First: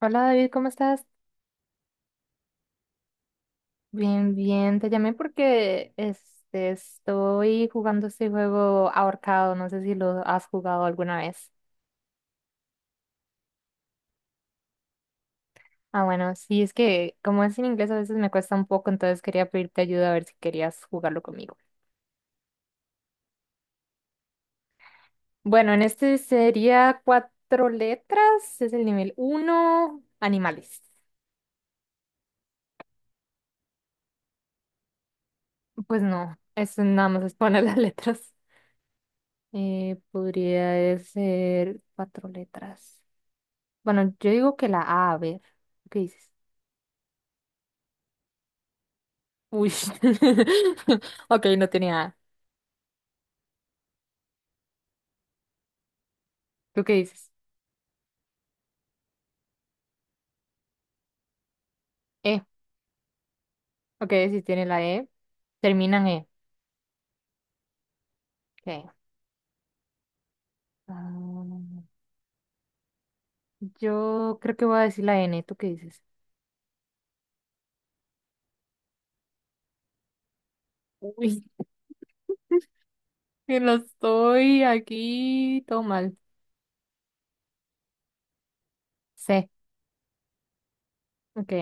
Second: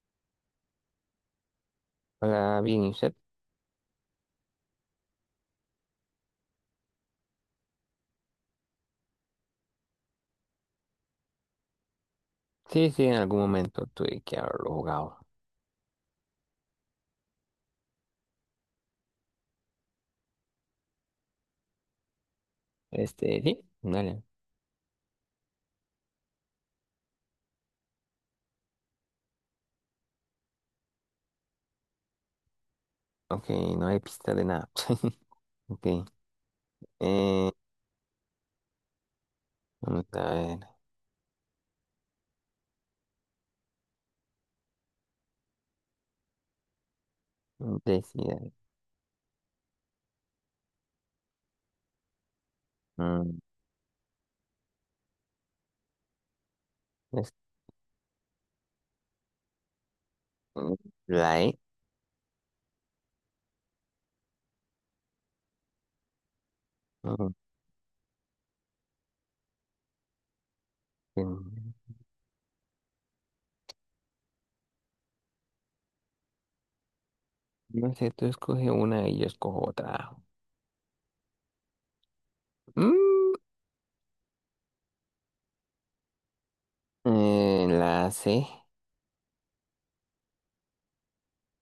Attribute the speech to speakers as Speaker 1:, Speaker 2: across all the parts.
Speaker 1: Hola David, ¿cómo estás?
Speaker 2: Hola, bien, ¿y usted?
Speaker 1: Bien, bien, te llamé porque estoy jugando este juego ahorcado, no sé si lo has jugado alguna vez.
Speaker 2: Sí, sí, en algún momento tuve que haberlo jugado.
Speaker 1: Ah, bueno, sí, es que como es en inglés a veces me cuesta un poco, entonces quería pedirte ayuda a ver si querías jugarlo conmigo.
Speaker 2: Sí, dale.
Speaker 1: Bueno, en este sería cuatro letras, es el nivel uno, animales.
Speaker 2: Ok, no hay pista de nada. Ok,
Speaker 1: Pues no, eso nada más es
Speaker 2: eh,
Speaker 1: poner las letras.
Speaker 2: vamos a ver.
Speaker 1: Podría ser cuatro letras. Bueno, yo digo que la A, a ver. ¿Qué dices?
Speaker 2: Decida.
Speaker 1: Uy. Ok, no tenía. A.
Speaker 2: Mm,
Speaker 1: ¿Tú qué dices?
Speaker 2: es- mm, la E.
Speaker 1: E. Ok, si tiene la E. Terminan E.
Speaker 2: No
Speaker 1: Ok.
Speaker 2: mm,
Speaker 1: Ah, yo creo que voy a decir la N. ¿Tú qué dices?
Speaker 2: no sé, tú escoge una y yo escojo otra.
Speaker 1: Uy.
Speaker 2: Mm,
Speaker 1: Que lo estoy aquí. Todo mal.
Speaker 2: la C.
Speaker 1: C. Ok.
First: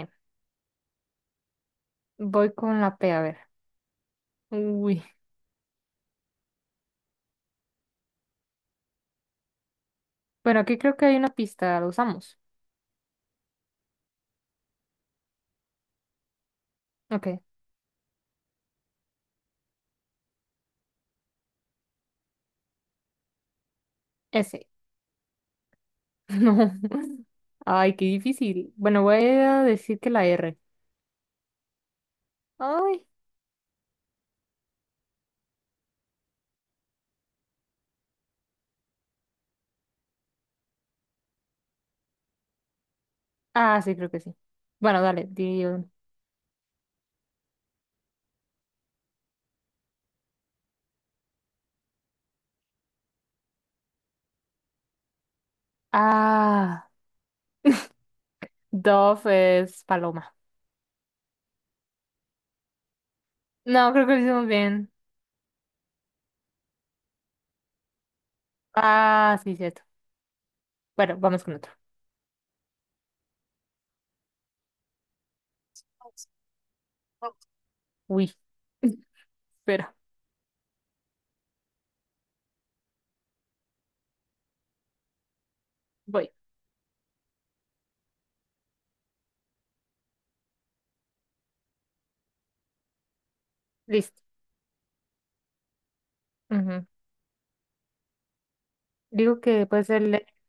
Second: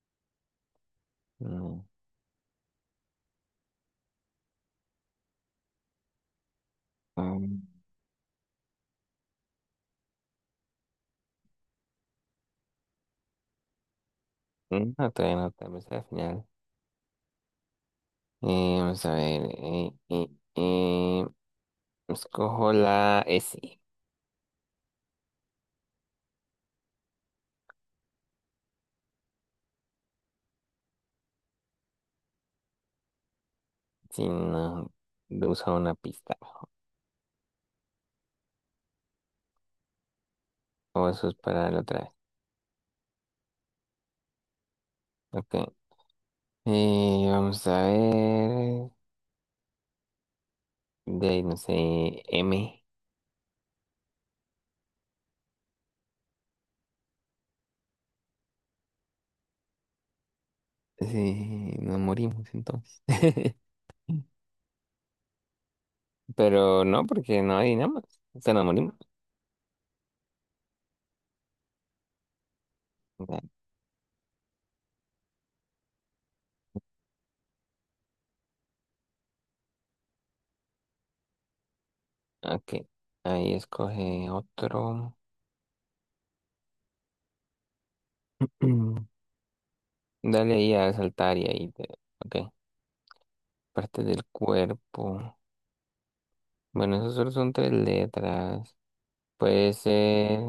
Speaker 2: No,
Speaker 1: Voy con la P, a ver. Uy.
Speaker 2: mm,
Speaker 1: Bueno, aquí creo que hay una pista. ¿La usamos?
Speaker 2: no, todavía no, tal vez al final.
Speaker 1: Ok.
Speaker 2: Vamos a ver. Eh, escojo la S.
Speaker 1: S. No. Ay, qué difícil. Bueno, voy a decir que la R. Ay.
Speaker 2: Sí, no, de una pista. O eso es para la otra vez.
Speaker 1: Ah, sí, creo que sí. Bueno, dale, di.
Speaker 2: Ok. Vamos a ver. De ahí, no sé, M.
Speaker 1: Ah, Dove es paloma.
Speaker 2: Sí, nos morimos entonces.
Speaker 1: No, creo que lo hicimos bien.
Speaker 2: Pero no, porque no hay nada más. O sea, nos morimos.
Speaker 1: Ah, sí, cierto. Bueno, vamos con otro.
Speaker 2: Ya,
Speaker 1: Uy, espera,
Speaker 2: ok. Ahí escoge otro.
Speaker 1: voy.
Speaker 2: Mm. Dale ahí a saltar y ahí te. Ok. Parte
Speaker 1: Listo.
Speaker 2: del cuerpo.
Speaker 1: Ujú.
Speaker 2: Bueno, esos solo son tres letras.
Speaker 1: Digo que
Speaker 2: Puede
Speaker 1: puede ser leg.
Speaker 2: ser.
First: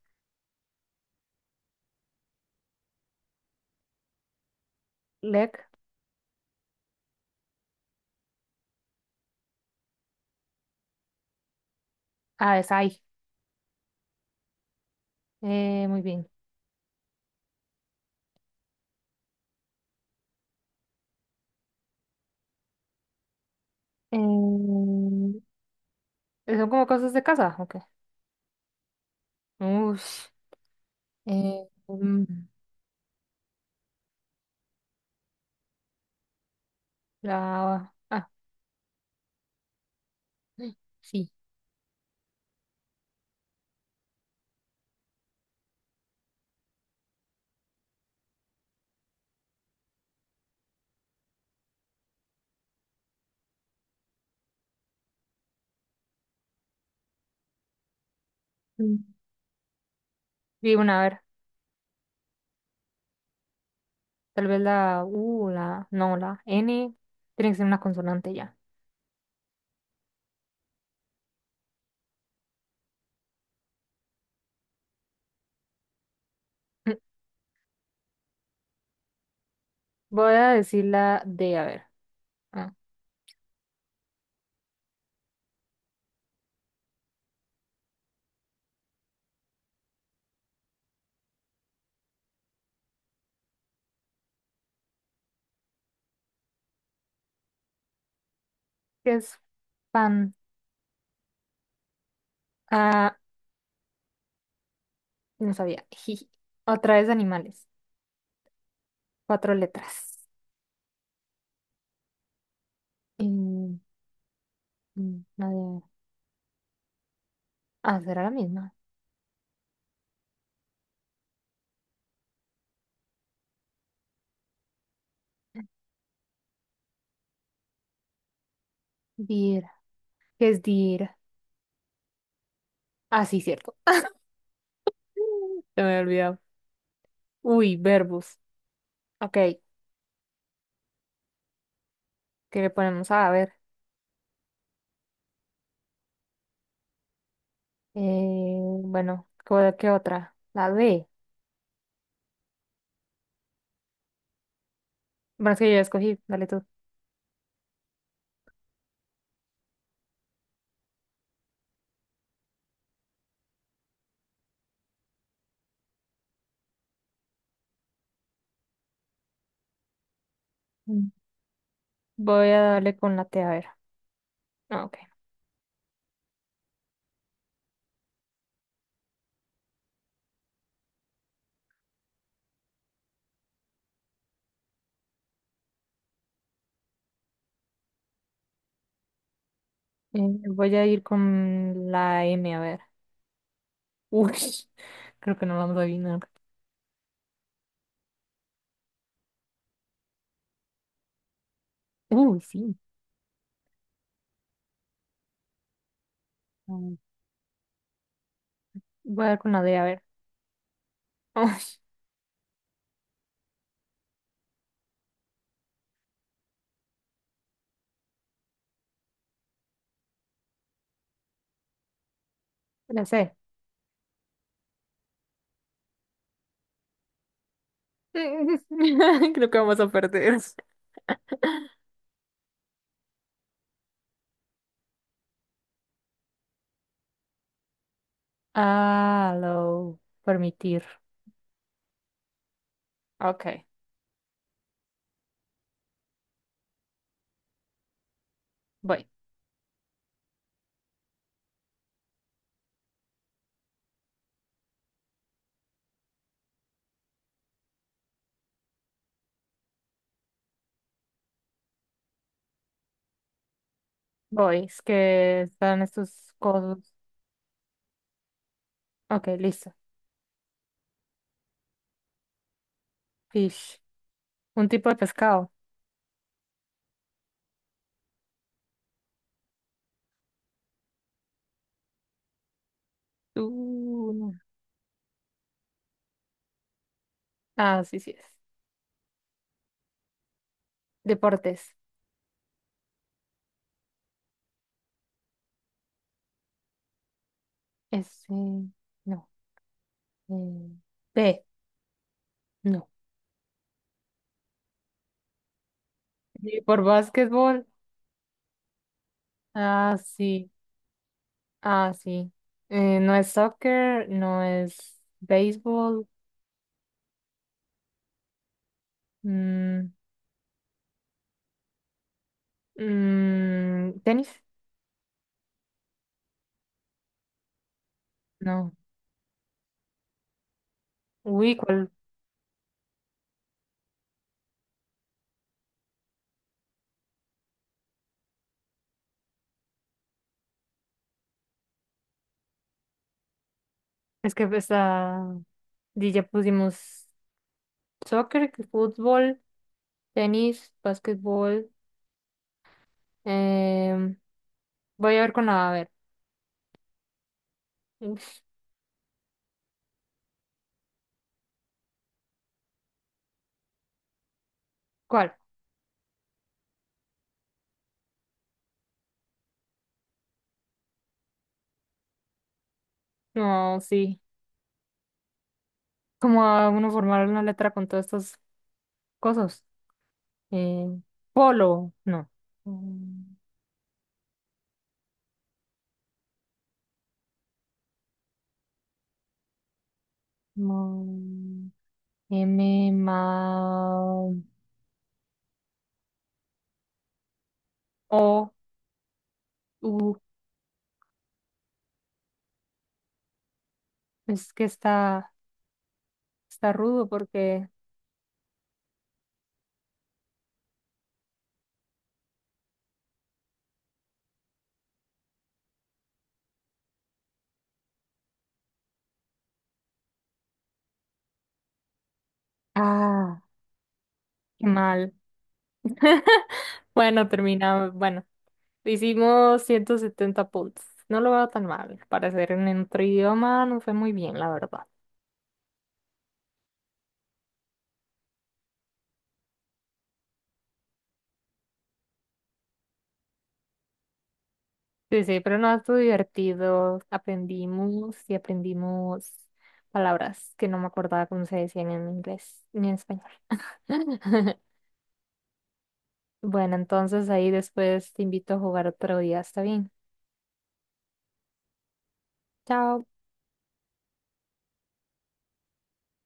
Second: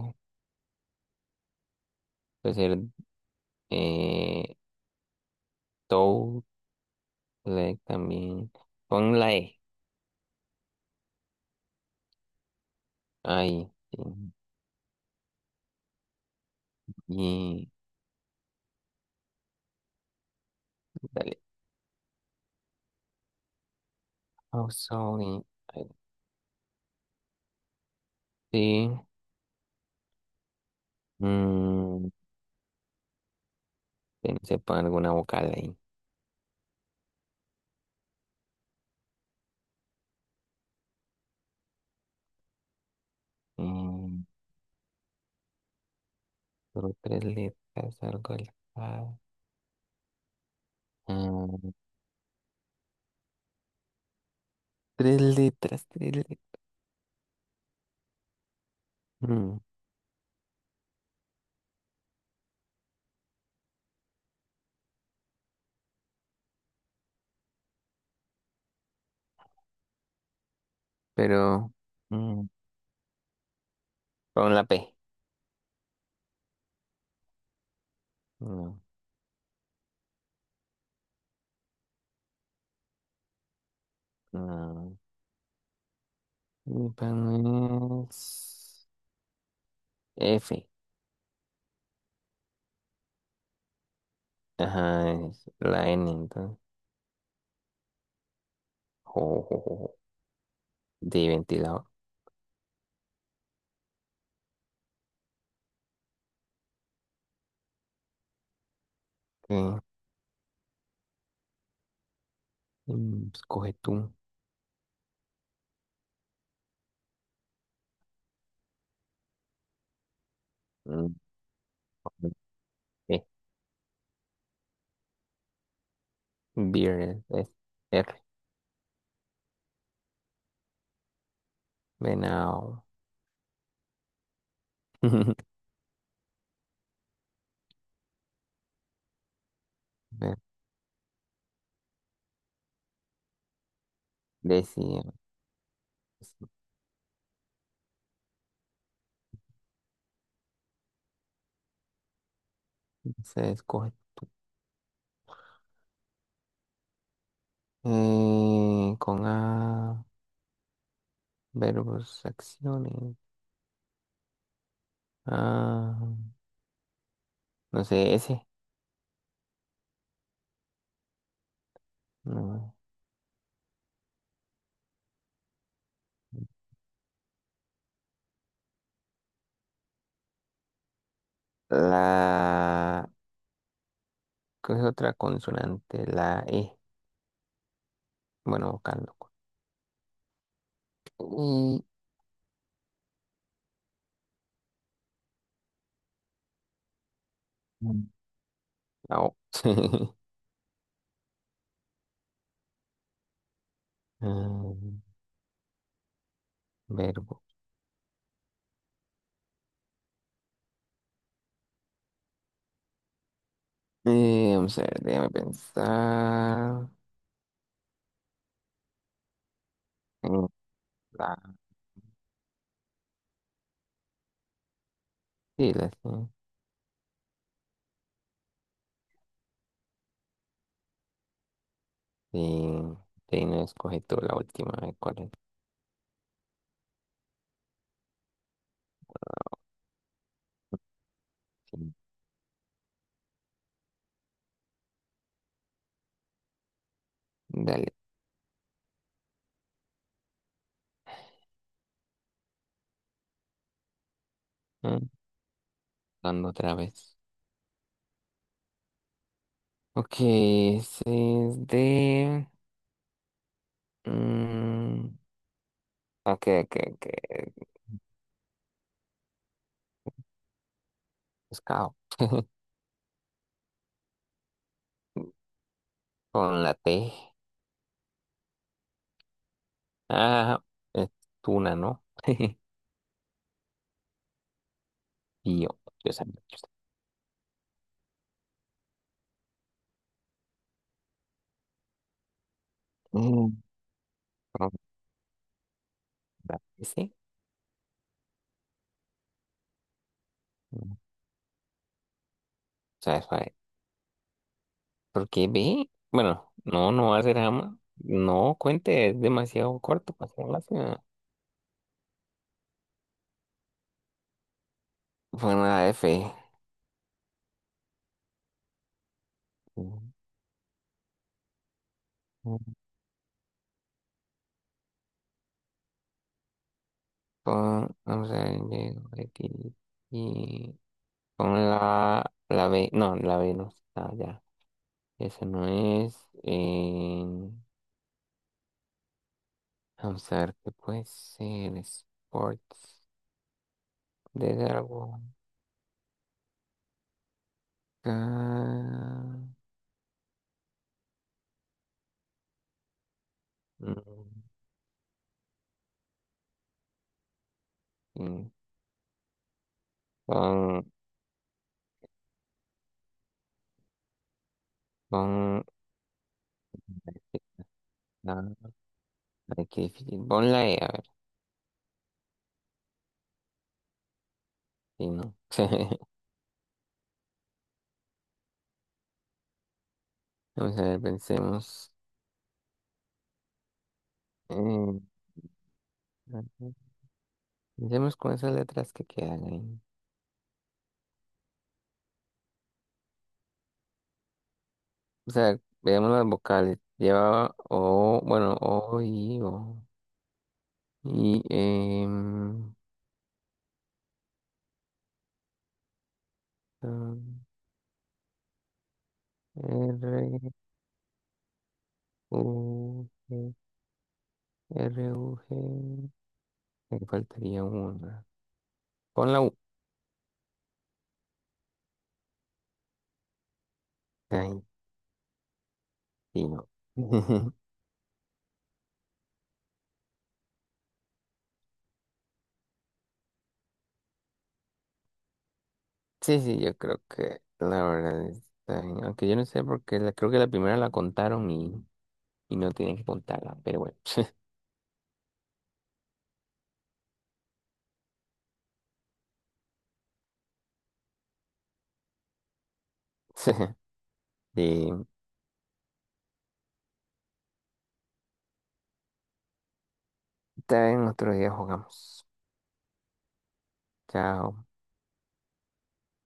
Speaker 2: Puede ser. Eh,
Speaker 1: Leg.
Speaker 2: Like también. Pon la E.
Speaker 1: Ah, es ahí.
Speaker 2: Ahí.
Speaker 1: Muy bien.
Speaker 2: Sí. Y dale. Oh,
Speaker 1: Em,
Speaker 2: sorry. Ahí,
Speaker 1: ¿Son como cosas de casa? Ok.
Speaker 2: sí.
Speaker 1: Ush. Eh,
Speaker 2: Mm,
Speaker 1: mm,
Speaker 2: pensé pon alguna vocal ahí.
Speaker 1: la... Ah, sí.
Speaker 2: Mm, solo tres letras, algo al mm, tres letras, tres letras.
Speaker 1: Mm.
Speaker 2: Mm,
Speaker 1: Digo, una, a ver. Tal vez la U, la... No, la N. Tiene que ser una consonante ya.
Speaker 2: pero mm, pon la P. No,
Speaker 1: Voy a decir la D, a ver. Ah,
Speaker 2: no. Y pon es F. Ajá, es la N entonces.
Speaker 1: ¿qué
Speaker 2: Jo,
Speaker 1: es
Speaker 2: jo, jo, jo,
Speaker 1: fan?
Speaker 2: de ventilador.
Speaker 1: Ah, no sabía. Jiji. Otra vez animales. Cuatro
Speaker 2: Ok.
Speaker 1: letras.
Speaker 2: Escoge
Speaker 1: Mm,
Speaker 2: tú.
Speaker 1: mm, la de- Ah, será la misma.
Speaker 2: Mm, eh, Beer es R.
Speaker 1: Dir. ¿Qué es dir?
Speaker 2: Venado.
Speaker 1: Ah, sí, cierto. Se me había olvidado. Uy, verbos. Ok,
Speaker 2: Eh,
Speaker 1: ¿qué le ponemos? Ah, a ver.
Speaker 2: Decía.
Speaker 1: Eh, bueno, ¿qué otra? La D.
Speaker 2: Se escoge.
Speaker 1: Bueno, es que yo ya escogí. Dale tú.
Speaker 2: Con A. Verbos, acciones. Ah, no sé, S.
Speaker 1: Mm. Voy a
Speaker 2: No.
Speaker 1: darle con la T, a ver. Ah, ok.
Speaker 2: La. ¿Qué es otra consonante? La E. Bueno, vocal, loco.
Speaker 1: Eh, Voy a ir
Speaker 2: Y
Speaker 1: con la M, a ver. Uy, creo que no lo vamos a adivinar.
Speaker 2: mm. la O.
Speaker 1: Uy, sí.
Speaker 2: Ah,
Speaker 1: Mm.
Speaker 2: verbo.
Speaker 1: Voy a dar con la D, a ver. Uy,
Speaker 2: Vamos a ver, déjame pensar. La,
Speaker 1: la C.
Speaker 2: sí, la sí.
Speaker 1: Creo que vamos a perder.
Speaker 2: Y de ahí no escoge tú la última, a ver ¿cuál es?
Speaker 1: Ah, lo permitir.
Speaker 2: Sí,
Speaker 1: Ok,
Speaker 2: dale.
Speaker 1: voy.
Speaker 2: Ah, dando otra vez. Ok, ese es de.
Speaker 1: Voy, es
Speaker 2: mm,
Speaker 1: que están estos
Speaker 2: ok, ok,
Speaker 1: codos.
Speaker 2: ok.
Speaker 1: Ok, listo.
Speaker 2: Pescado.
Speaker 1: Fish. Un tipo de pescado.
Speaker 2: Con la T. Ah, es tuna, ¿no?
Speaker 1: Tuna.
Speaker 2: Y yo sabía, yo
Speaker 1: Ah, sí, sí es. Deportes.
Speaker 2: sabía. Con la S.
Speaker 1: Este, no. Eh,
Speaker 2: mm,
Speaker 1: B, no.
Speaker 2: Suave, suave. Porque ve. Bueno,
Speaker 1: Y por
Speaker 2: no, no va a ser
Speaker 1: básquetbol.
Speaker 2: jamás. No, cuente, es demasiado
Speaker 1: Ah,
Speaker 2: corto para ser
Speaker 1: sí.
Speaker 2: la.
Speaker 1: Ah, sí. No es soccer, no es
Speaker 2: Fue una
Speaker 1: béisbol,
Speaker 2: F.
Speaker 1: mm, mm, tenis,
Speaker 2: Pon, vamos a ver,
Speaker 1: no.
Speaker 2: llego aquí y pon
Speaker 1: Uy, ¿cuál?
Speaker 2: la B. No, la B no está ya. Esa no es. eh, vamos a ver qué puede ser. Sports
Speaker 1: Es que
Speaker 2: de
Speaker 1: esta
Speaker 2: algo.
Speaker 1: ya pusimos soccer, que
Speaker 2: Acá.
Speaker 1: fútbol, tenis, básquetbol. em,
Speaker 2: Mm,
Speaker 1: Voy a ver con la, a ver. Uf,
Speaker 2: mm, Pon,
Speaker 1: ¿cuál?
Speaker 2: pon la. Ay, qué difícil. Pon la E, a ver.
Speaker 1: No, sí.
Speaker 2: Y no.
Speaker 1: ¿Cómo va uno a formar una letra con todas estas cosas?
Speaker 2: Vamos a
Speaker 1: Eh,
Speaker 2: ver, pensemos.
Speaker 1: Polo, no. Mm,
Speaker 2: Eh, Empecemos con esas letras que quedan ahí.
Speaker 1: no. M, ma,
Speaker 2: O sea, veamos las vocales. Llevaba O,
Speaker 1: O,
Speaker 2: bueno, O, I, O.
Speaker 1: U.
Speaker 2: Y,
Speaker 1: Es que está, Está rudo
Speaker 2: am,
Speaker 1: porque.
Speaker 2: R, U, G, R, U, G. Me faltaría una. Pon la U.
Speaker 1: Ah,
Speaker 2: Ay,
Speaker 1: qué mal.
Speaker 2: sí, no.
Speaker 1: Bueno, terminamos. Bueno, hicimos 170 puntos. No lo veo tan mal. Para ser en otro idioma no fue muy bien, la verdad.
Speaker 2: Sí, sí, yo creo que la verdad está bien. Aunque yo no sé porque creo que la primera la contaron y no tienen que contarla. Pero bueno.
Speaker 1: Sí, sí, pero no estuvo divertido. Aprendimos y aprendimos palabras que no me acordaba cómo se decían en inglés ni en español.
Speaker 2: Sí,
Speaker 1: Bueno, entonces ahí después te invito a jugar otro día, ¿está bien?
Speaker 2: está bien, otro día jugamos.
Speaker 1: Chao.
Speaker 2: Chao.